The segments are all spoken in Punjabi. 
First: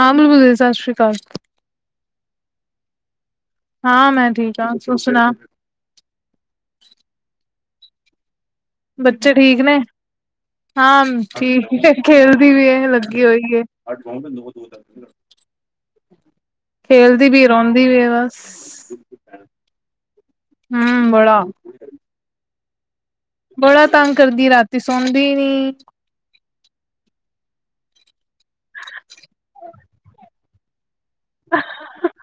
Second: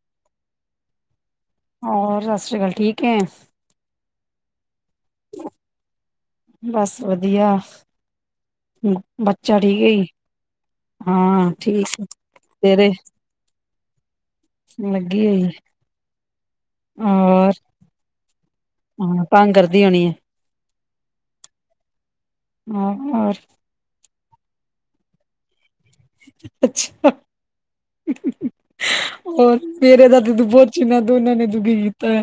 ਹਾਂ ਬਿਲਕੁਲ ਸਤਿ ਸ਼੍ਰੀ ਅਕਾਲ ਹੋਰ ਸਤਿ ਸ਼੍ਰੀ ਅਕਾਲ ਠੀਕ ਐ ਹਾਂ ਮੈਂ ਠੀਕ [unintelligible] ਸੁਣਾ ਬਸ ਵਧੀਆ ਬੱਚੇ ਬੱਚਾ ਨੇ ਠੀਕ ਏ ਜੀ ਹਾਂ ਠੀਕ ਖੇਲਦੀ ਵੀ ਤੇਰੇ ਲੱਗੀ ਹੋਈ ਏ ਲੱਗੀ ਹੋਈ। ਖੇਲਦੀ ਵੀ ਔਰ ਰੋਂਦੀ ਵੀ ਏ ਬਸ। ਹਾਂ ਤੰਗ ਕਰਦੀ ਹੋਣੀ ਹੈ ਹੂੰ ਬੜਾ ਹਾਂ ਹੋਰ। ਬੜਾ ਤੰਗ ਕਰਦੀ ਰਾਤੀ ਸੋਂਦੀ ਨੀ। ਅੱਛਾ ਹੋਰ [unintelligible] ਤੂੰ ਬਹੁਤ। ਇਹਨਾਂ ਦੋਨਾਂ ਨੇ ਦੁਖੀ ਕੀਤਾ।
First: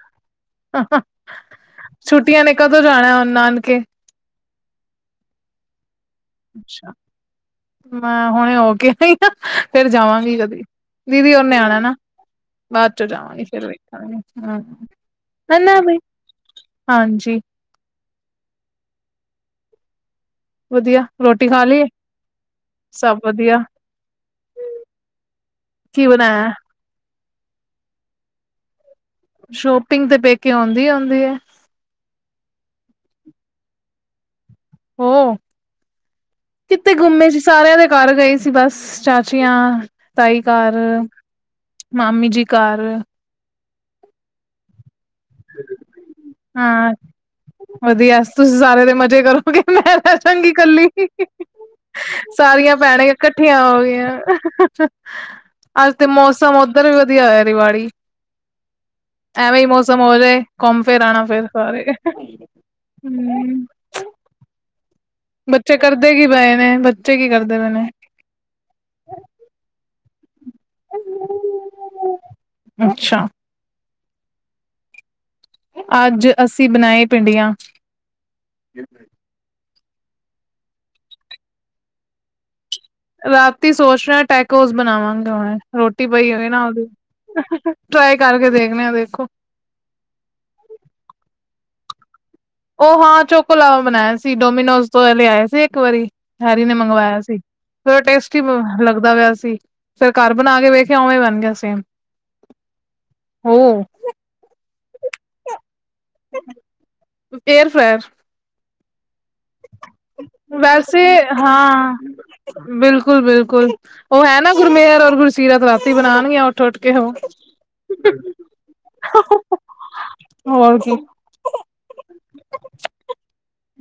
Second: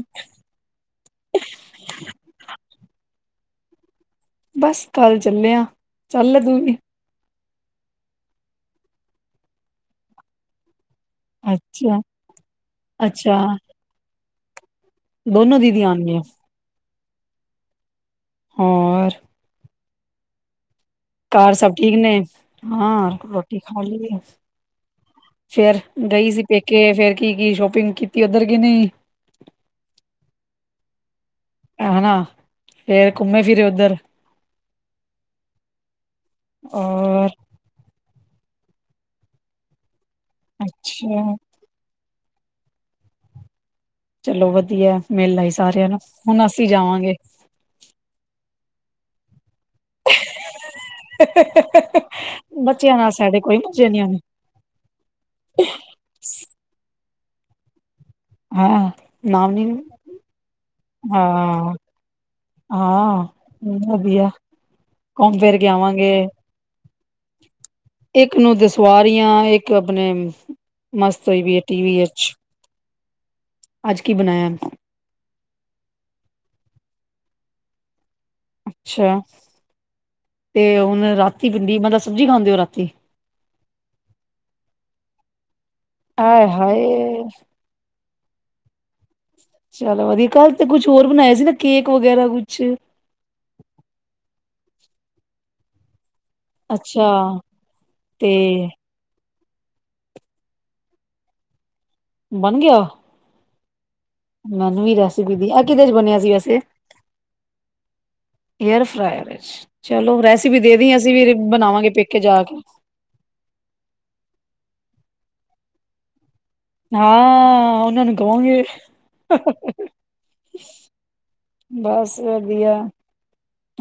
ਛੁੱਟੀਆਂ ਨੇ ਕਦੋਂ ਜਾਣਾ ਹੁਣ ਨਾਨਕੇ। ਬਸ ਕੱਲ ਚੱਲੇ ਆ। ਅੱਛਾ ਮੈਂ ਹੁਣੇ ਹੋ ਕੇ ਆਈ ਫਿਰ ਜਾਵਾਂਗੀ ਕਦੀ। ਦੀਦੀ ਨੇ ਆਉਣਾ ਨਾ ਅੱਛਾ ਬਾਅਦ ਚੋਂ ਅੱਛਾ ਜਾਵਾਂਗੇ, ਫਿਰ ਵੇਖਗੇ। ਦੋਨੋ ਹਨਾ ਦੀਦੀ ਵੀ ਆਉਣਗੀਆਂ ਹਾਂਜੀ। ਹੋਰ। ਵਧੀਆ। ਰੋਟੀ ਘਰ ਖਾ ਸਭ ਲਈਏ ਠੀਕ ਨੇ ਹਾਂ ਸਭ ਰੋਟੀ ਵਧੀਆ ਖਾ ਲਈ ਆ। ਫੇਰ ਕੀ ਗਈ ਸੀ, ਬਣਾਇਆ ਪੇਕੇ ਫੇਰ ਕੀ-ਕੀ ਸ਼ੋਪਿੰਗ ਕੀਤੀ ਉੱਧਰ ਕਿ ਨਹੀਂ। ਸ਼ੋਪਿੰਗ ਤੇ ਪੇਕੇ ਆਉਂਦੀ-ਆਉਂਦੀ ਹੈ। ਹੈ, ਫੇਰ ਘੁੰਮੇ ਫਿਰੇ ਉੱਧਰ। ਹੋ ਕਿਥੇ ਔਰ ਗੁੰਮੇ ਸੀ। ਸਾਰਿਆਂ ਦੇ ਘਰ ਗਈ ਸੀ, ਬਸ ਚਾਚੀਆਂ ਤਾਈ ਘਰ। ਅੱਛਾ ਮਾਮੀ ਜੀ ਘਰ। ਚਲੋ, ਵਧੀਆ ਮੇਲ ਆਈ ਸਾਰਿਆਂ ਨੂੰ ਹੁਣ ਅਸੀਂ ਹਾਂ ਜਾਵਾਂਗੇ। ਵਧੀਆ, ਤੁਸੀਂ ਸਾਰੇ ਦੇ ਮਜ਼ੇ ਕਰੋਗੇ ਮੈਂ ਤਾਂ ਚੰਗੀ ਕੱਲੀ। ਸਾਰੀਆਂ ਬੱਚਿਆਂ ਭੈਣਾਂ ਨਾਲ ਸਾਡੇ ਕੋਈ ਇਕੱਠੀਆਂ ਹੋ ਮਜ਼ੇ ਨੀ ਆਣੇ ਗਈਆਂ। ਅੱਜ ਤੇ ਮੌਸਮ ਉੱਧਰ ਵੀ ਵਧੀਆ ਹੋਇਆ ਰਿਵਾੜੀ। ਹਾਂ, ਨਾਮ ਨੀ। ਸਮੋ ਹੋ ਜਾਏ, ਘੁੰਮ ਫੇਰ ਆਉਣਾ ਫੇਰ ਹਾਂ ਸਾਰੇ ਹਾਂ ਹੂੰ। ਵਧੀਆ। ਘੁੰਮ ਫਿਰ ਕੇ ਬੱਚੇ ਕਰਦੇ ਆਵਾਂਗੇ ਕੀ ਪਏ, ਇਹਨੇ ਬੱਚੇ ਕੀ ਕਰਦੇ ਪਏ ਨੇ। ਇੱਕ ਨੂੰ ਦੁਸਵਾਰੀਆ, ਇੱਕ ਆਪਣੇ ਮਸਤ ਹੋਈ ਵੀ ਹੈ ਟੀ ਵੀ ਵਿਚ। ਅੱਛਾ ਅੱਜ ਕੀ ਬਣਾਇਆ? ਅੱਜ ਅਸੀਂ ਬਣਾਏ ਭਿੰਡੀਆਂ। ਅੱਛਾ ਤੇ ਹੁਣ ਰਾਤੀ ਭਿੰਡੀ ਮਤਲਬ ਸਬਜ਼ੀ ਖਾਂਦੇ ਹੋ ਰਾਤੀ। ਰਾਤੀ ਸੋਚ ਰਿਹਾ ਟੈਕੋਸ ਬਣਾਵਾਂਗੇ, ਹਣ ਰੋਟੀ ਪਈ ਆਏ ਹੋਵੇ ਨਾ ਉਹਦੀ। ਹਾਏ ਟਰਾਈ ਕਰਕੇ ਦੇਖਣੇ ਆ ਦੇਖੋ। ਚਲੋ ਵਧੀਆ, ਕੱਲ੍ਹ ਤੇ ਕੁਛ ਹੋਰ ਬਣਾਇਆ ਸੀ, ਨਾ ਕੇਕ ਵਗੈਰਾ ਕੁਛ। ਉਹ ਹਾਂ ਚੋਕੋ ਲਾਵਾ ਬਣਾਇਆ ਸੀ, ਡੋਮੀਨੋਜ ਤੋਂ ਲਿਆਏ ਸੀ, ਇੱਕ ਵਾਰੀ। ਹੈਰੀ ਨੇ ਅੱਛਾ ਮੰਗਵਾਇਆ ਸੀ, ਥੋੜਾ ਤੇ ਟੇਸਟੀ ਲੱਗਦਾ ਪਾਇਆ ਸੀ। ਫੇਰ ਘਰ ਬਣਾ ਕੇ ਵੇਖਿਆ ਉਵੇਂ ਬਣ ਗਿਆ ਸੇਮ। ਬਣ ਗਿਆ। ਹੋਰ। ਮੈਨੂੰ ਵੀ ਰੈਸਪੀ ਦੀ ਆਹ ਕਿਦੇ ਚ ਬਣਿਆ ਸੀ ਵੈਸੇ। ਏਅਰ ਫਰਾਇਰ ਏਅਰ ਫਰਾਰ ਚਲੋ, ਰੈਸਿਪੀ ਦੇ ਵੈਸੇ ਅਸੀਂ ਵੀ ਬਣਾਵਾਂਗੇ, ਪੇਕੇ ਜਾ ਕੇ। ਬਿਲਕੁਲ-ਬਿਲਕੁਲ, ਉਹ ਹੈ ਨਾ ਗੁਰਮੇਰ ਔਰ ਗੁਰਸੀਰਤ ਰਾਤੀ ਬਣਾਉਣਗੀਆਂ। ਟੋਟ ਕੇ ਹੋ। ਹਾਂ ਉਹਨਾਂ ਨੂੰ ਕਵਾਂਗੇ ਹੋਰ ਕੀ, ਬਸ ਵਧੀਆ।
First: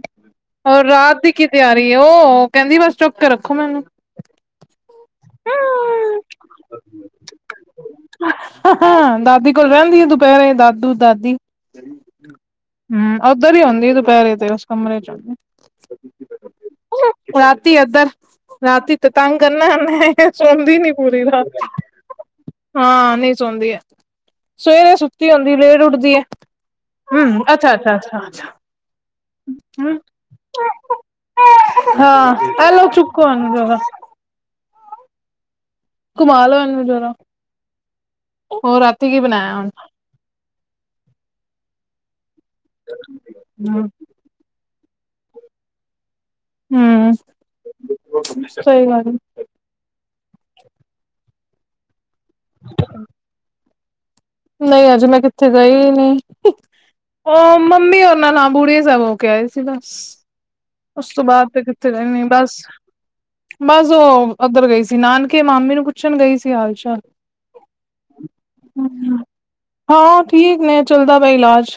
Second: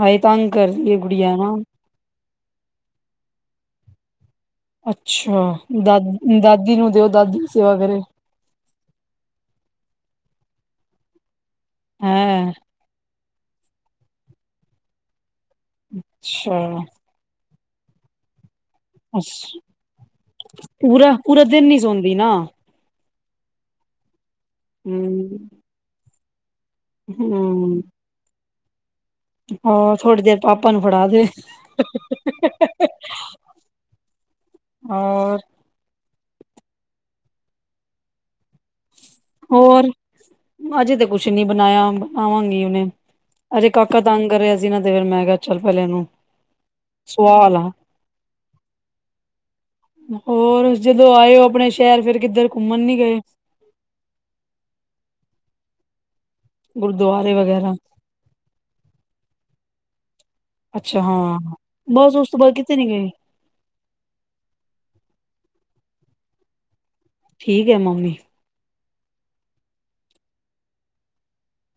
ਆਏ ਤਕ ਔਰ ਰਾਤ ਦੀ ਕੀ ਤਿਆਰੀ ਉਹ ਕਹਿੰਦੀ ਬਸ ਚੁੱਕ ਕੇ ਰੱਖੋ, ਮੈਨੂੰ। ਅੱਛਾ ਦਾ ਦਾਦੀ ਨੂੰ ਦਿਓ ਦਾਦੀ ਦੀ ਸੇਵਾ ਕਰੇ। ਹਾਂ ਦਾਦੀ ਕੋਲ ਰਹਿੰਦੀ ਆ, ਦੁਪਹਿਰੇ ਦਾਦੂ ਦਾਦੀ। ਹੈਂ ਹੂੰ, ਓਧਰ ਹੀ ਹੁੰਦੀ ਏ ਦੁਪਹਿਰੇ ਤੇ ਉਸ ਕਮਰੇ ਚ। ਅੱਛਾ, ਰਾਤੀ ਏਧਰ ਰਾਤੀ ਤੇ ਤੰਗ ਅੱਛਾ ਕਰਨਾ ੳਹਨੇ। ਚਲਦੀ ਨੀ ਪੂਰਾ ਪੂਰੀ ਪੂਰਾ ਰਾਤ। ਦਿਨ ਨੀ ਸੌਂਦੀ ਨਾ। ਹਾਂ ਨਹੀਂ ਸੌਦੀ ਏ ਸਵੇਰੇ ਸੁੱਤੀ ਹੂੰ ਹੁੰਦੀ ਐ, ਲੇਟ ਉੱਠਦੀ ਏ। ਹੂੰ, ਅੱਛਾ, ਅੱਛਾ, ਅੱਛਾ, ਅੱਛਾ। ਹਾਂ, ਹਮ ਥੋੜੀ ਦੇਰ ਪਾਪਾ ਨੂੰ ਫੜਾ ਦੇ। ਹਾਂ ਇਹ ਲਓ ਚੁੱਕੋ ਇਹਨੂੰ ਜਰਾ ਹੋਰ, ਘੁਮਾ ਲਿਆਓ ਇਹਨੂੰ ਜਰਾ, ਹੋਰ ਰਾਤੀ ਕੀ ਬਣਾਇਆ ਹੁਣ? ਹੋਰ ਅਜੇ ਤੇ ਕੁਛ ਨੀ ਬਣਾਇਆ ਬਣਾਵਾਂਗੀ ਹੁਣੇ ਅਜੇ ਕਾਕਾ ਤੰਗ ਕਰ ਰਿਹਾ ਸੀ ਨਾ ਤੇ ਫਿਰ ਮੈਂ ਕਿਹਾ ਚੱਲ ਪਹਿਲੇ ਇਹਨੂੰ ਹਮ ਸੋਆਲਾ। ਸਹੀ ਗੱਲ ਹੋਰ ਜਦੋਂ ਆਏ ਓ ਆਪਣੇ ਸ਼ਹਿਰ ਫਿਰ ਕਿੱਧਰ ਘੁੰਮਣ ਨੀ ਗਏ? ਨਹੀਂ ਅਜੇ ਮੈਂ ਕਿੱਥੇ ਗਈ ਨਹੀਂ ਗੁਰਦੁਆਰੇ ਉਹ ਵਗੈਰਾ। ਮੰਮੀ ਉਹਨਾਂ ਨਾਲ ਬੂੜੇ ਸਾਹਿਬ ਹੋ ਕੇ ਆਏ ਸੀ ਬਸ ਅੱਛਾ ਉਸ ਤੋਂ ਬਾਅਦ ਹਾਂ ਤੇ ਕਿੱਥੇ ਗਏ ਨੀ ਉਸ ਤੋਂ ਬਾਅਦ ਬਸ ਕਿਤੇ ਨੀ ਗਏ ਬਸ ਉਹ ਉੱਧਰ ਗਈ ਸੀ ਨਾਨਕੇ ਮਾਮੀ ਨੂੰ ਪੁੱਛਣ ਗਈ ਸੀ ਹਾਲ-ਚਾਲ। ਠੀਕ ਏ ਮਾਮੀ। ਹਾਂ ਠੀਕ ਨੇ ਚੱਲਦਾ ਪਿਆ ਇਲਾਜ।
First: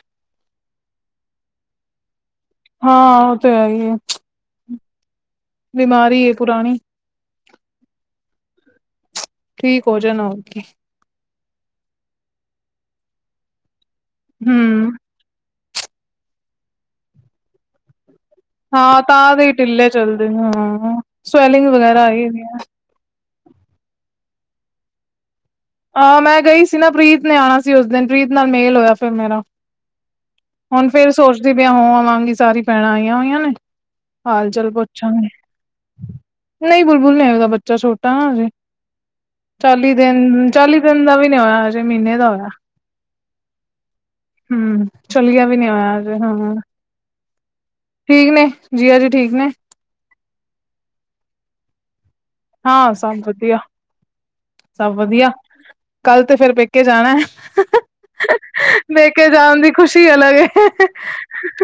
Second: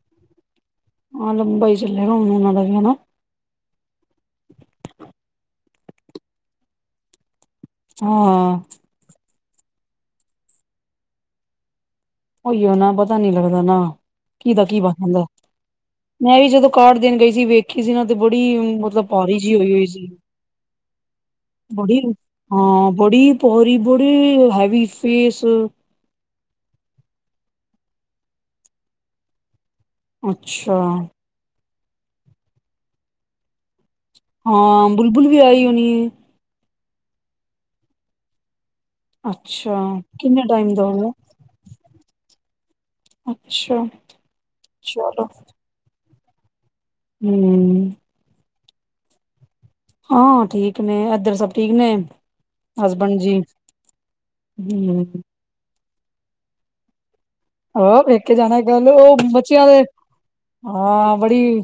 ਹਾਂ ਲੰਬਾ ਹੀ ਚੱਲੇਗਾ ਹੁਣ ਉਹਨਾਂ ਦਾ ਵੀ ਹਨਾ ਹਾਂ ਉਹ ਤੇ ਹੈਈ ਏ। ਬਿਮਾਰੀ ਏ ਪੁਰਾਣੀ। ਹਾਂ, ਠੀਕ ਹੋ ਜਾਣਾ ਹੋਰ ਕੀ, ਉਹੀਓ ਨਾ ਪਤਾ ਨੀ ਲੱਗਦਾ ਨਾ ਕੀ ਦਾ ਕੀ ਹਮ ਬਣਦਾ। ਮੈਂ ਵੀ ਜਦੋਂ ਕਾਰਡ ਦੇਣ ਗਈ ਸੀ ਵੇਖ ਕੀ ਸੀ ਨਾ ਤੇ ਬੜੀ ਹਾਂ ਮਤਲਬ ਤਾਂ ਭਾਰੀ ਦੇ ਜੀ ਹੋਈ-ਹੋਈ ਢਿੱਲੇ ਸੀ ਚੱਲਦੇ ਹਾਂ ਸਵੈਲਿੰਗ ਬੜੀ ਵਗੈਰਾ ਆਈ ਹੋਈ ਆ। ਹਾਂ ਬੜੀ ਭਾਰੀ ਬੜੀ ਹੈਵੀ ਫੇਸ ਹਾਂ, ਮੈਂ ਗਈ ਸੀ ਨਾ ਪ੍ਰੀਤ ਨੇ ਆਣਾ ਸੀ ਉਸ ਦਿਨ ਪ੍ਰੀਤ ਨਾਲ ਮੇਲ ਹੋਇਆ ਫਿਰ ਮੇਰਾ। ਅੱਛਾ ਹੁਣ ਫੇਰ ਸੋਚਦੀ ਪਈ ਆ ਹੋ ਆਵਾਂਗੀ ਸਾਰੀ ਭੈਣਾਂ ਆਈਆਂ ਹੋਈਆਂ ਨੇ। ਹਾਲ ਚਾਲ ਹਾਂ ਬੁਲਬੁਲ ਪੁੱਛਾਂਗੇ ਵੀ ਆਈ ਹੋਣੀ ਏ। ਨਈ ਬੁਲਬੁਲ ਨੀ ਓਦਾਂ ਬੱਚਾ ਛੋਟਾ ਨਾ ਅਜੇ। ਅੱਛਾ ਕਿੰਨੇ ਟਾਈਮ? ਚਾਲੀ ਹੋ ਦਿਨ ਗਿਆ ਦਾ ਵੀ ਨੀ ਹੋਇਆ ਹਜੇ ਮਹੀਨੇ ਦਾ ਹੋਇਆ ਅੱਛਾ ਹੂੰ ਚਲੋ ਚੱਲ [unintelligible] ਵੀ ਨੀ ਹੋਇਆ ਹਜੇ ਹਾਂ। ਹੂੰ। ਠੀਕ ਨੇ ਜੀਆ ਜੀ ਠੀਕ ਨੇ? ਹਾਂ ਠੀਕ ਨੇ ਏਧਰ ਸਭ ਠੀਕ ਨੇ? ਹਾਂ, ਸਭ ਹਸਬੈਂਡ ਜੀ ਵਧੀਆ ਸਭ ਹੂੰ ਵਧੀਆ ਕੱਲ ਤੇ ਫੇਰ ਪੇਕੇ ਜਾਣਾ। ਹੋਰ, ਪੇਕੇ ਜਾਣਾ ਕੱਲ ਉਹ ਪੇਕੇ ਜਾਣ ਬੱਚਿਆਂ ਦੀ ਦੇ ਖੁਸ਼ੀ ਅਲੱਗ ਏ ਹਾਂ ਬੜੀ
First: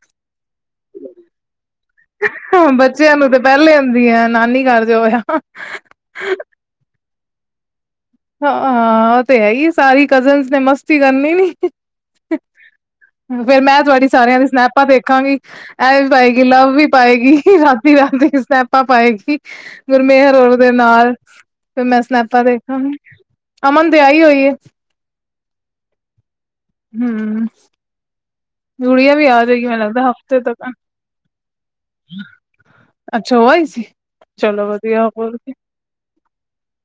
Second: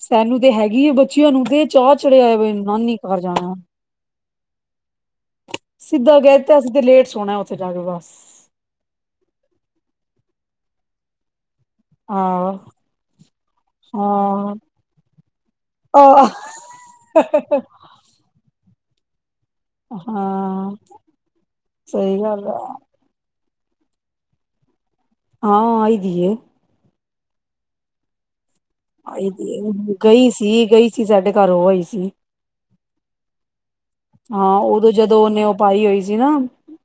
ਸਾਨੂੰ ਤੇ ਹੈਗੀ ਏ ਬੱਚਿਆਂ ਨੂੰ ਤੇ ਚਾਹ ਚੜਿਆ ਹੋਇਆ ਨਾਨੀ ਬੱਚਿਆਂ ਘਰ ਨੂੰ ਤੇ ਜਾਣਾ ਪਹਿਲੇ ਹੁੰਦੀ ਆ ਨਾਨੀ ਘਰ ਜੋ ਐ। ਸਿੱਧਾ ਕਹਿ ਤਾ ਅਸੀਂ ਤਾਂ ਲੇਟ ਸੌਣਾ ਉੱਥੇ ਜਾ ਕੇ ਬਸ। ਹਾਂ ਉਹ ਤੇ ਹੈਈ ਸਾਰੀ ਕਜਨ ਨੇ ਮਸਤੀ ਕਰਨੀ ਨੀ। ਹਾਂ, ਫੇਰ ਮੈਂ ਤੁਹਾਡੀ ਹਾਂ ਸਾਰਿਆਂ ਦੀ ਸਨੈਪਾਂ ਦੇਖਾਂਗੀ ਇਹ ਵੀ ਆਹ ਪਾਏਗੀ ਲਵ ਵੀ ਪਾਏਗੀ। ਸਨੈਪਾਂ ਪਾਏਗੀ। ਗੁਰਮੇਹਰ ਹੋਰ ਦੇ ਹਾਂ ਨਾਲ ਫਿਰ ਮੈਂ ਸਹੀ ਸਨੈਪਾ ਗੱਲ ਆ ਦੇਖਾਂਗੀ। ਅਮਨ ਤੇ ਆਈ ਹੋਈ ਏ। ਹਾਂ ਆਈ ਦੀ ਏ। ਹੂੰ, ਗੁੜੀਆ ਵੀ ਆਈ ਦੀ ਏ ਆਜੇਗੀ ਮੈਨੂੰ ਲੱਗਦਾ ਗਈ ਹਫ਼ਤੇ ਸੀ ਤੱਕ। ਗਈ ਸੀ ਸਾਡੇ ਘਰ ਹੋ ਆਈ ਸੀ ਅੱਛਾ ਓ ਆਈ ਸੀ। ਹਾਂ ਚਲੋ ਓਦੋਂ ਵਧੀਆ ਜਦੋਂ ਹੋਰ ਓਨੇ ਓ ਕੀ ਪਾਈ ਹੋਈ ਸੀ ਨਾ।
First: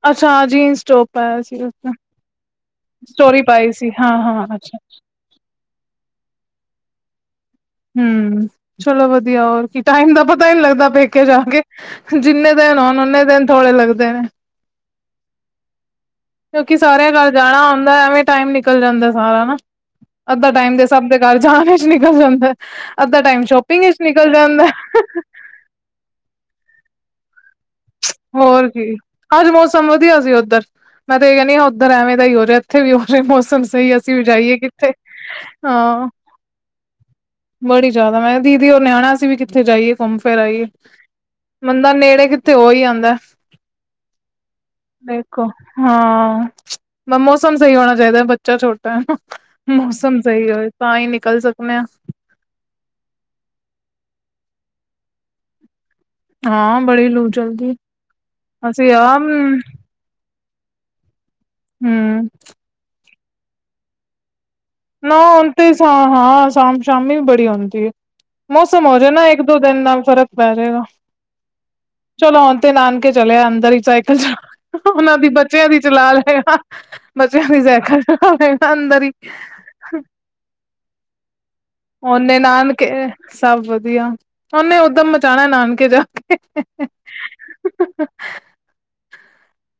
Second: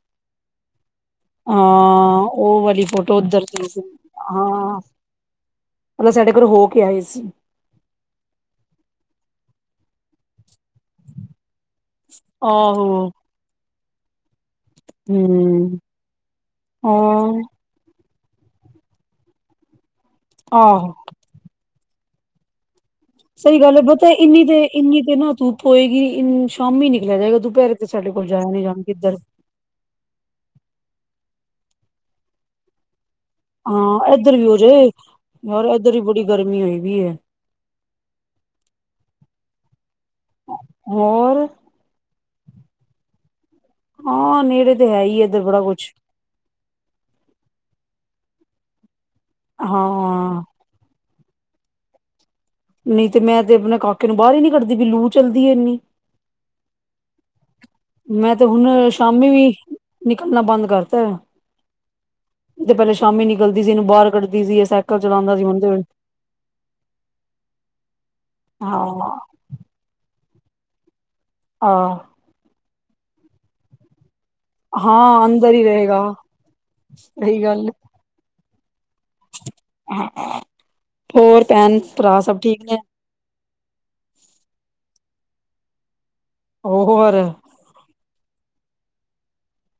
ਅੱਛਾ ਹਾਂ ਜੀਨਸ ਟੋਪ ਪਾਇਆ ਸੀ ਉਸਨੇ ਹਾਂ ਓ ਵਾਲੀ ਫੋਟੋ ਸਟੋਰੀ ਉਧਰ ਦੀ ਪਾਈ ਸੀ ਹਾਂ-ਹਾਂ ਅੱਛਾ ਹਾਂ। [unintelligible] ਸਾਡੇ ਕੋਲ ਹੋ ਕੇ ਆਏ ਸੀ। ਹੂੰ ਚਲੋ ਵਧੀਆ ਹੋਰ ਕੀ ਟਾਈਮ ਦਾ ਪਤਾ ਈ ਨੀ ਲੱਗਦਾ ਪੈਕੇ ਜਾ ਕੇ। ਜਿੰਨੇ ਦਿਨ ਹੋਣ ਆਹੋ ਓਨੇ ਦਿਨ ਥੋੜ੍ਹੇ ਲੱਗਦੇ ਨੇ। ਹੂੰ ਕਿਉਂਕੀ ਸਾਰਿਆਂ ਘਰ ਜਾਣਾ ਹੁੰਦਾ ਐਵੇਂ ਈ ਟਾਈਮ ਨਿਕਲ ਜਾਂਦੈ ਸਾਰਾ ਅੱਧਾ ਟਾਈਮ ਦੇ ਆਹੋ ਸਭ ਦੇ ਘਰ ਜਾਣ ਵਿਚ ਨਿਕਲ ਜਾਂਦਾ ਅੱਧਾ ਟਾਈਮ ਸਹੀ ਗੱਲ ਹੈ ਸ਼ੋਪਿੰਗ ਵਿਚ ਪਤਾ ਨਿਕਲ ਇੰਨੀ ਤੇ ਜਾਂਦਾ। [inaudible] ਇੰਨੀ ਤੇ ਨਾ ਧੁੱਪ ਹੋਏਗੀ ਸ਼ਾਮੀ ਨਿਕਲਿਆ ਜਾਏਗਾ ਦੁਪਿਹਰੇ ਤੇ ਸਾਡੇ ਕੋਲ ਜਾਇਆ ਨੀ ਹੋਰ ਜਾਣ ਕੀ ਕਿੱਧਰ ਅੱਜ ਮੌਸਮ ਵਧੀਆ ਸੀ ਉਧਰ ਮੈਂ ਤਾਂ ਏ ਕਹਿਨੀ ਆ ਉਧਰ ਐਵੇਂ ਦਾ ਈ ਹੋਰੇ ਐਥੇ ਵੀ ਹੋ ਇਥੇ ਵੀ ਉਹੀ ਜਿਹਾ ਮੌਸਮ ਸਮ ਸਹੀ ਹਾਂ ਅਸੀਂ ਵੀ ਇੱਧਰ ਹੋ ਜਾਈਏ ਜਾਏ ਕਿੱਥੇ ਯਾਰ ਇੱਧਰ ਵੀ ਹਾਂ। ਬੜੀ ਗਰਮੀ ਹੋਈ ਵੀ ਹੈ ਬੜੀ ਜਾਦਾ ਮੈਂ ਕਾ ਦੀਦੀ ਓਰ ਨਿਆਣਾ ਸੀ ਵੀ ਕਿੱਥੇ ਜਾਈਏ ਘੁੰਮ ਫਿਰ ਆਈਏ ਹੋਰ ਬੰਦਾ ਨੇੜੇ ਕਿ ਤੇ ਹੋਈ ਆਂਦਾ ਹਾਂ ਨੇੜੇ ਤੇ ਹੈ ਹੀ ਇੱਧਰ ਦੇਖੋ ਬੜਾ ਕੁਛ ਹਾਂ। [inaudible] ਬ ਮੌਸਮ ਸਹੀ ਹੋਣਾ ਚਾਈਦਾ ਬੱਚਾ ਛੋਟਾ ਐ ਮੌਸਮ ਹਾਂ ਸਹੀ ਹੋਏ। ਤਾਂ ਈ ਨਿਕਲ ਸਕਨੇ ਆ। ਨਹੀਂ ਤੇ ਮੈਂ ਤੇ ਆਪਣੇ ਕਾਕੇ ਨੂੰ ਬਾਰ ਈ ਨੀ ਕੱਢਦੀ ਵੀ ਲੂ ਚੱਲਦੀ ਐ ਏਨੀ। ਹਾਂ ਬੜੀ ਲੂ ਚਲਦੀ। ਮੈਂ ਤੇ ਹੁਣ ਅਸੀਂ ਆਮ ਸ਼ਾਮੀ ਵੀ ਨਿਕਲਣਾ ਬੰਦ ਕਰਤਾ ਐ। ਹੂੰ [inaudible] ਤੇ ਪਹਿਲੇ ਸ਼ਾਮੀ ਨਿਕਲਦੀ ਸੀ ਏਨੂੰ ਬਾਰ ਕੱਢਦੀ ਸੀ ਏ ਸੈ ਨਾ ਹੁਣ ਤੇ ਸ਼ਾ ਹਾਂ ਸ਼ਾਮ ਸ਼ਾਮੀ ਬੜੀ ਹੁੰਦੀ ਏ ਮੌਸਮ ਹੋਜੇ ਹਾਂ ਨਾ ਇਕ ਦੋ ਦਿਨ ਨਾਲ ਫਰਕ ਪੈ ਜੇਗਾ। ਹਾਂ। ਚਲੋ ਹੁਣ ਤੇ ਨਾਨਕੇ ਚਲਿਆ ਅੰਦਰ ਈ ਸਾਈਕਲ ਚਲਾ। [inaudible] ਓਨਾਂ ਹਾਂ ਦੀ ਅੰਦਰ ਹੀ ਬੱਚਿਆਂ ਦੀ ਰਹੇਗਾ ਚਲਾ ਲੈ [inaudible] ਗਾ ਬੱਚਿਆਂ ਸਹੀ ਦੀ ਗੱਲ ਸ਼ੈਕਲ ਚਲਾ ਲੇਗਾ ਅੰਦਰ ਈ। ਹੋਰ ਭੈਣ ਭਰਾ ਸਭ ਠੀਕ ਨੇ। ਇਹ ਸਭ ਵਧੀਆ ਉਹਨੇ ਉਦਮ ਮਚਾਂਣਾ ਨਾਨਕੇ ਜਾ ਕੇ ਉਹ ਹੋਰ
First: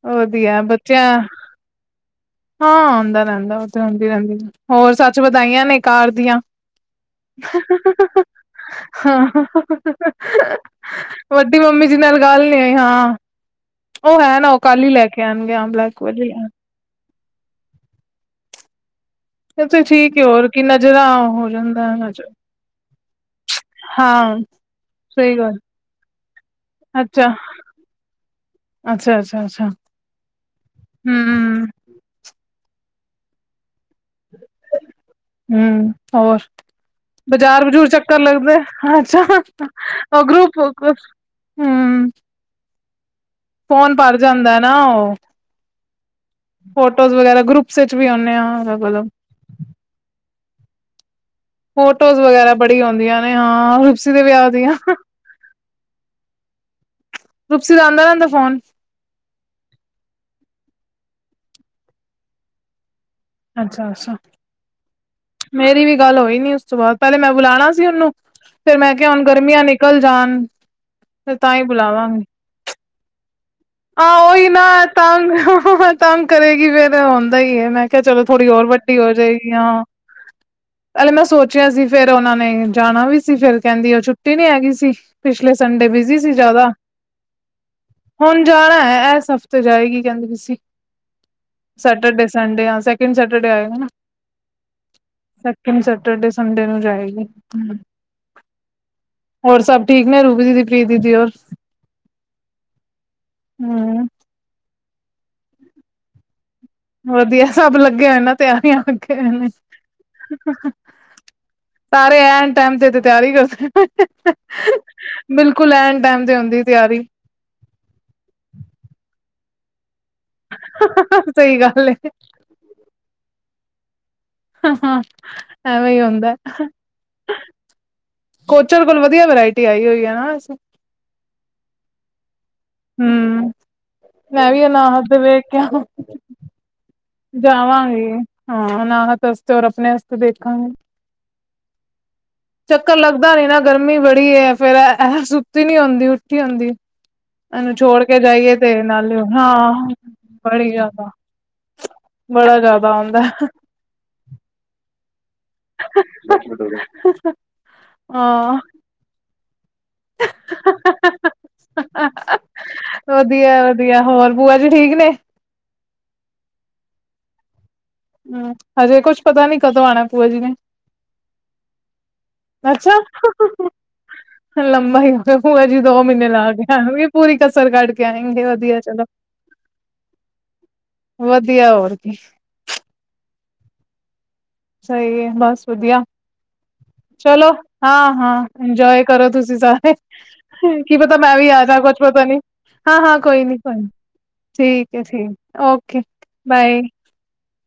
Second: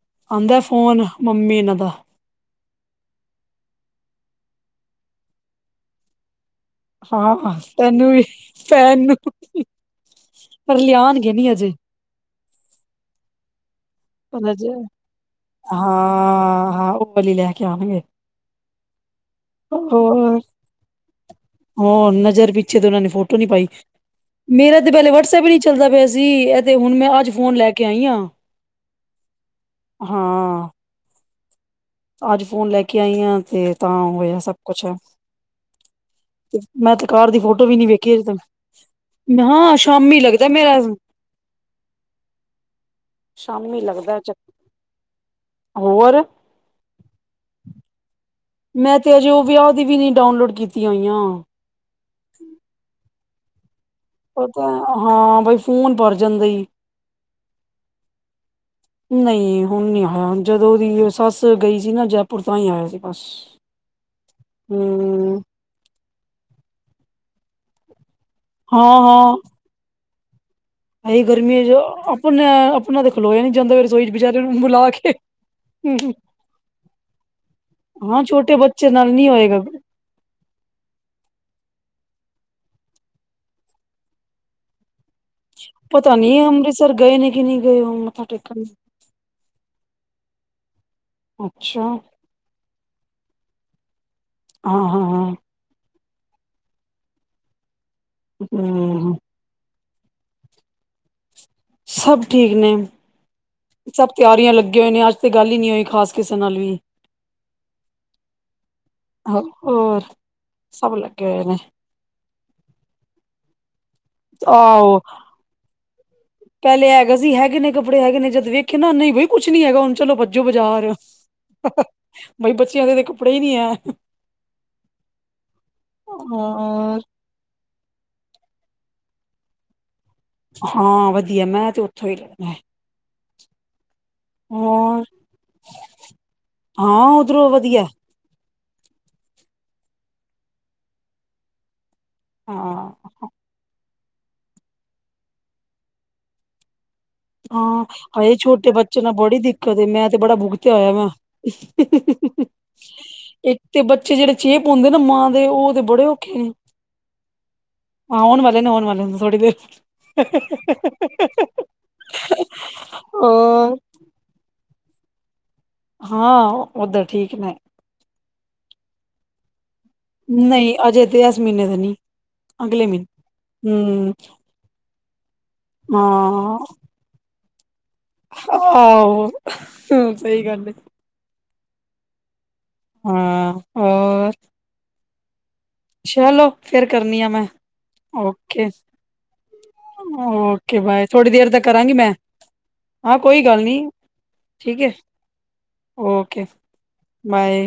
[inaudible] ਵਧੀਆ ਬੱਚਿਆਂ ਮੇਨ ਦਾ ਹਾਂ ਆਉਂਦਾ ਰਹਿੰਦਾ ਉਹ ਤਾਂ ਆਉਦੀ ਰਹਿੰਦੀ ਹੋਰ ਸੱਚ ਵਧਾਈਆਂ ਨੇ ਕਾਰ ਦੀਆਂ। ਹਾਂ ਤੈਨੂੰ ਵੀ ਭੈਣ ਨੂੰ ਹਾਂ ਪਰ ਲਿਆਂਣਗੇ ਨੀ ਅਜੇ। ਜੀਜੇ ਨਾਲ ਗੱਲ ਨੀ ਹੋਈ ਹਾਂ ਉਹ ਹੈ ਪਰ ਨਾ ਉਹ ਅਜੇ ਕੱਲ ਈ ਲੈ ਕੇ ਆਂਣਗੇ ਆ ਬਲੈਕ ਵਲੀ ਆਂ। ਵਲੀ ਲੈ ਕੇ ਆਉਣਗੇ। ਤੇ ਠੀਕ ਹੈ ਹੋਰ ਕਿ ਨਜ਼ਰਾ ਹੋ ਜਾਂਦਾ -ਹੋਰ ਨਜ਼ਰ ਪਿੱਛੇ ਤੇ ਉਹਨਾਂ ਨੇ ਫੋਟੋ ਨਹੀਂ ਪਾਈ। ਹਾਂ ਮੇਰਾ ਤੇ ਪਹਿਲੇ ਸਹੀ ਵਟਸਐਪ ਈ ਗੱਲ ਨੀ ਚੱਲਦਾ ਪਿਆ ਸੀ ਏ ਤੇ ਹੁਣ ਮੈਂ ਅੱਜ ਫੋਨ ਲੈ ਕੇ ਆਈ ਆਂ। ਅੱਛਾ-ਅੱਛਾ-ਅੱਛਾ ਹੂੰ ਹੂੰ ਅੱਜ ਫੋਨ ਲੈ ਕੇ ਆਈ ਆ ਤੇ ਤਾਂ ਹੋਇਆ ਸਭ ਕੁੱਛ ਹਮ ਹੋਰ ਤੇ ਮੈਂ ਤੇ ਕਾਰ ਦੀ ਬਾਜ਼ਾਰ ਫੋਟੋ ਵੀ ਨੀ ਬਜੂਰ ਵੇਖੀ ਚੱਕਰ ਹਜੇ ਲੱਗਦੇ ਅੱਛਾ ਤਕ [unintelligible] ਸ਼ਾਮੀ ਉਹ ਲੱਗਦਾ ਗਰੁੱਪ ਮੇਰਾ ਹਮ ਸ਼ਾਮੀ ਫੋਨ ਭਰ ਲੱਗਦਾ ਚ ਜਾਂਦਾ ਨਾ ਓ ਹੋਰ ਫੋਟੋਜ਼ ਵਗੈਰਾ ਗਰੁੱਪਸ ਵਿਚ ਵੀ ਆਨੇ ਆ। ਅਲੱਗ ਮੈਂ ਅਲੱਗ ਤੇ ਅਜੇ ਓ ਵਿਆਹ ਦੀ ਵੀ ਨੀ ਡਾਊਨਲੋਡ ਕੀਤੀਆਂ ਹੋਈਆਂ। ਫੋਟੋਜ਼ ਵਗੈਰਾ ਬੜੀ ਹੁੰਦੀਆਂ ਨੇ ਹਾਂ। ਰੁਪਸੀ ਦੇ ਓ ਵਿਆਹ ਤਾਂ ਦੀਆਂ ਹਾਂ ਬਈ ਫੋਨ ਭਰ ਜਾਂਦਾ ਈ। [inaudible] ਰੁਪਸੀ ਦਾ ਆਂਦਾ ਰਹਿੰਦਾ ਫੋਨ ਨਹੀਂ ਹੁਣ ਨੀ ਆਇਆ ਜਦੋਂ ਦੀ ਓ ਸੱਸ ਗਈ ਸੀ ਨਾ ਜੈਪੁਰ ਤਾਂ ਈ ਆਇਆ ਸੀ। ਓਸ ਅੱਛਾ ਅੱਛਾ ਹੂੰ ਮੇਰੀ ਵੀ ਗੱਲ ਹੋਈ ਨੀ ਉਸ ਤੋਂ ਬਾਅਦ ਪਹਿਲੇ ਮੈਂ ਬੁਲਾਉਣਾ ਸੀ ਉਹਨੂੰ ਫੇਰ ਹਾਂ ਮੈਂ ਕਿਹਾ ਹੁਣ ਹਾਂ ਗਰਮੀਆਂ ਨੇ। ਕਲ ਜਾਣ ਇਹ ਤੇ ਤਾਂ ਹੀ ਗਰਮੀ ਚ ਬੁਲਾਵਾਂ ਆਪਣੇ ਆਪਣਾ ਤੇ ਖਲੋਇਆ ਨੀ ਜਾਂਦਾ [inaudible] ਰਸੋਈ ਚ ਆਹ ਵਿਚਾਰੇ ਉਹੀ ਨੂੰ ਨਾ ਬੁਲਾ ਕੇ ਤਾਂ ਤੰ ਕਰੇਗੀ ਫਿਰ ਆਉਂਦਾ ਹੀ ਹੈ ਮੈਂ ਕਿਹਾ ਚਲੋ ਹਾਂ ਥੋੜ੍ਹੀ ਛੋਟੇ ਹੋਰ ਬੱਚੇ ਵੱਡੀ ਹੋ ਨਾਲ ਨੀ ਜਾਏਗੀ ਹੋਏਗਾ ਆਂ। ਪਹਿਲੇ ਮੈਂ ਸੋਚਿਆ ਸੀ ਫਿਰ ਉਹਨਾਂ ਨੇ ਜਾਣਾ ਵੀ ਸੀ ਫਿਰ ਕਹਿੰਦੀ ਛੁੱਟੀ ਨਹੀਂ ਹੈਗੀ ਸੀ। ਪਿਛਲੇ ਸੰਡੇ ਪਤਾ ਬਿਜੀ ਸੀ ਨੀ ਜ਼ਿਆਦਾ ਅੰਮ੍ਰਿਤਸਰ ਗਏ ਨੇ ਕਿ ਨਹੀਂ ਗਏ ਉਹ ਮੱਥਾ ਹੁਣ ਟੇਕਣ ਜਾਣਾ ਆ ਏਸ ਹ ਤੇ ਜਾਏਗੀ ਕਹਿੰਦੇ ਤੁਸੀ ਅੱਛਾ ਸੈਟਰਡੇ ਸੰਡੇ ਸੈਕਿੰਡ ਸੈਟਰਡੇ ਆਏਗਾ ਨਾ। ਹਾਂ- ਹਾਂ -ਹਾਂ ਸੈਕਿੰਡ ਸੈਟਰਡੇ ਸੰਡੇ ਨੂੰ ਜਾਏਗੀ। ਹੂੰ ਹੂੰ। ਹੋਰ ਸਭ ਠੀਕ ਨੇ ਰੂਬੀ ਦੀਦੀ ਪ੍ਰੀ ਦੀਦੀ ਹੋਰ। ਸਭ ਠੀਕ ਨੇ ਹੂੰ ਸਭ। ਤਿਆਰੀਆਂ ਲੱਗੇ ਹੋਏ ਨੇ ਅੱਜ ਤੇ ਗੱਲ ਹੀ ਨਹੀਂ ਹੋਈ ਖਾਸ ਕਿਸੇ ਨਾਲ ਵੀ। ਵਧੀਆ ਸਭ ਲੱਗੇ ਹੋਏ ਨਾ ਤਿਆਰੀਆਂ ਲੱਗੇ ਹੋਏ ਨੇ। ਹੋਰ ਸਭ ਲੱਗੇ ਹੋਏ ਨੇ ਸਾਰੇ ਐਨ ਟੈਮ ਤੇ ਤੇ ਤਿਆਰੀ ਕਰਦੇ ਆਹੋ ਬਿਲਕੁੱਲ ਐਨ ਨੂੰ ਟੈਮ ਤੇ ਹੁੰਦੀ ਤਿਆਰੀ। ਅਸੀਂ ਹੈਗੇ ਨੇ ਕੱਪੜੇ ਹੈਗੇ ਨੇ ਜਦ ਵੇਖਿਆ ਨਾ ਨਹੀਂ ਬਈ ਕੁਛ ਨੀ ਹੈਗਾ ਹੁਣ ਚਲੋ ਭੱਜੋ ਬਾਜ਼ਾਰ। ਸਹੀ ਗੱਲ ਏ ਬਈ ਬੱਚਿਆਂ ਦੇ ਤਾਂ ਕੱਪੜੇ ਹੀ ਨਹੀਂ ਐ। ਹਾਂ ਹਾਂ ਐਵੇਂ ਹੀ ਹੁੰਦਾ। ਹੋਰ ਕੋਚਰ ਕੋਲ ਵਧੀਆ ਵਰਾਇਟੀ ਆਈ ਹੋਈ ਏ ਨਾ। ਹਾਂ ਵਧੀਆ ਮੈਂ ਤੇ ਉੱਥੋਂ ਹੀ ਲੈਣਾ। ਹੂੰ ਮੈਂ ਵੀ ਅਨਾਹਦ ਹੋਰ ਦੇ ਵੇਖ ਕੇ ਆਵਾਂ। ਹਾਂ ਉਹ- ਜਾਵਾਂਗੀ। ਹਾਂ ਅਨਾਹਦ ਆਸਤੇ ਤੇ ਔਰ ਆਪਣੇ ਆਸਤੇ ਦੇਖਾਂਗੇ ਹਾਂ ਚੱਕਰ ਲੱਗ ਦਾਂ ਨੀ ਨਾ ਗਰਮੀ ਬੜੀ ਏ ਫੇਰ ਇਹ ਸੁੱਤੀ ਨੀ ਹੁੰਦੀ ਉੱਠੀ ਹੁੰਂਦੀ। ਹਾਂ ਆਏ ਛੋਟੇ ਬੱਚੇ ਨਾਲ ਨਾਲੇ ਬੜੀ ਹਾਂ ਦਿੱਕਤ ਏ ਮੈਂ ਤੇ ਬੜਾ ਬੜੀ ਭੁਗਤਿਆ ਹੋਇਆ ਜ਼ਿਆਦਾ ਨਾ। ਬੜਾ ਜ਼ਿਆਦਾ ਆਉਂਦਾ ਇੱਕ ਤੇ ਬੱਚੇ ਜਿਹੜੇ ਚੇਪ ਹੁੰਦੇ ਨਾ ਮਾਂ ਦੇ ਉਹ ਬੁੜੇ ਔਖੇ ਨੇ ਆ ਆਉਣ ਹਾਂ ਵਾਲੇ ਨੇ ਆਉਣ ਵਾਲੇ ਹੁੰ ਥੋੜੀ ਦੇਰ [unintelligible] ਹੋਰ ਵਧੀਆ-ਵਧੀਆ ਹੋਰ ਪੂਆ ਜੀ ਠੀਕ ਨੇ। ਹਾਂ ਉਧਕ ਠੀਕ ਨੇ। ਹੂੰ ਹੱਜੇ ਕੁੱਛ ਪਤਾ ਨੀ ਕਦੋਂ ਆਣਾ? ਨਹੀਂ ਅਜੇ ਤੇ ਇਸ ਮਹੀਨੇ ਤੇ ਨਹੀਂ ਅਗਲੇ ਅੱਛਾ ਮਹੀਨੇ ਹੂੰ। ਲੰਬਾ ਹੀ ਹੋ ਪੂਆ ਜੀ ਦੋ ਮਹੀਨੇ ਲਾ ਕੇ ਆਣਗੇ ਪੂਰੀ ਕਸਰ ਕੱਢ ਕੇ। ਆਏਂਗੇ ਵਧੀਆ ਚਲੋ ਆਹੋ ਸਹੀ ਗੱਲ ਏਂ- ਵਧੀਆ ਹੋਰ ਕੀ। ਹੂੰ ਹੋਰ? ਸਹੀ ਏ ਬਸ ਵਧੀਆ ਚਲੋ ਫੇਰ ਕਰਨੀ ਆ ਮੈਂ ਚਲੋ ਹਾਂ-ਹਾਂ ਓਕੇ ਇੰਜੋਏ ਕਰੋ ਤੁਸੀਂ ਸਾਰੇ। ਓਕੇ ਕੀ ਬਾਏ ਪਤਾ ਥੋੜੀ ਮੈਂ ਵੀ ਦੇਰ ਆ ਤੱਕ ਜਾ ਕਰਾਂਗੀ ਕੁੱਛ ਮੈਂ ਪਤਾ ਨੀ ਹਾਂ-ਹਾਂ ਕੋਈ ਨੀ-ਕੋਈ ਨੀ। ਠੀਕ ਹੈ ਠੀਕ ਓਕੇ ਬਾਏ। ਬਾਏ।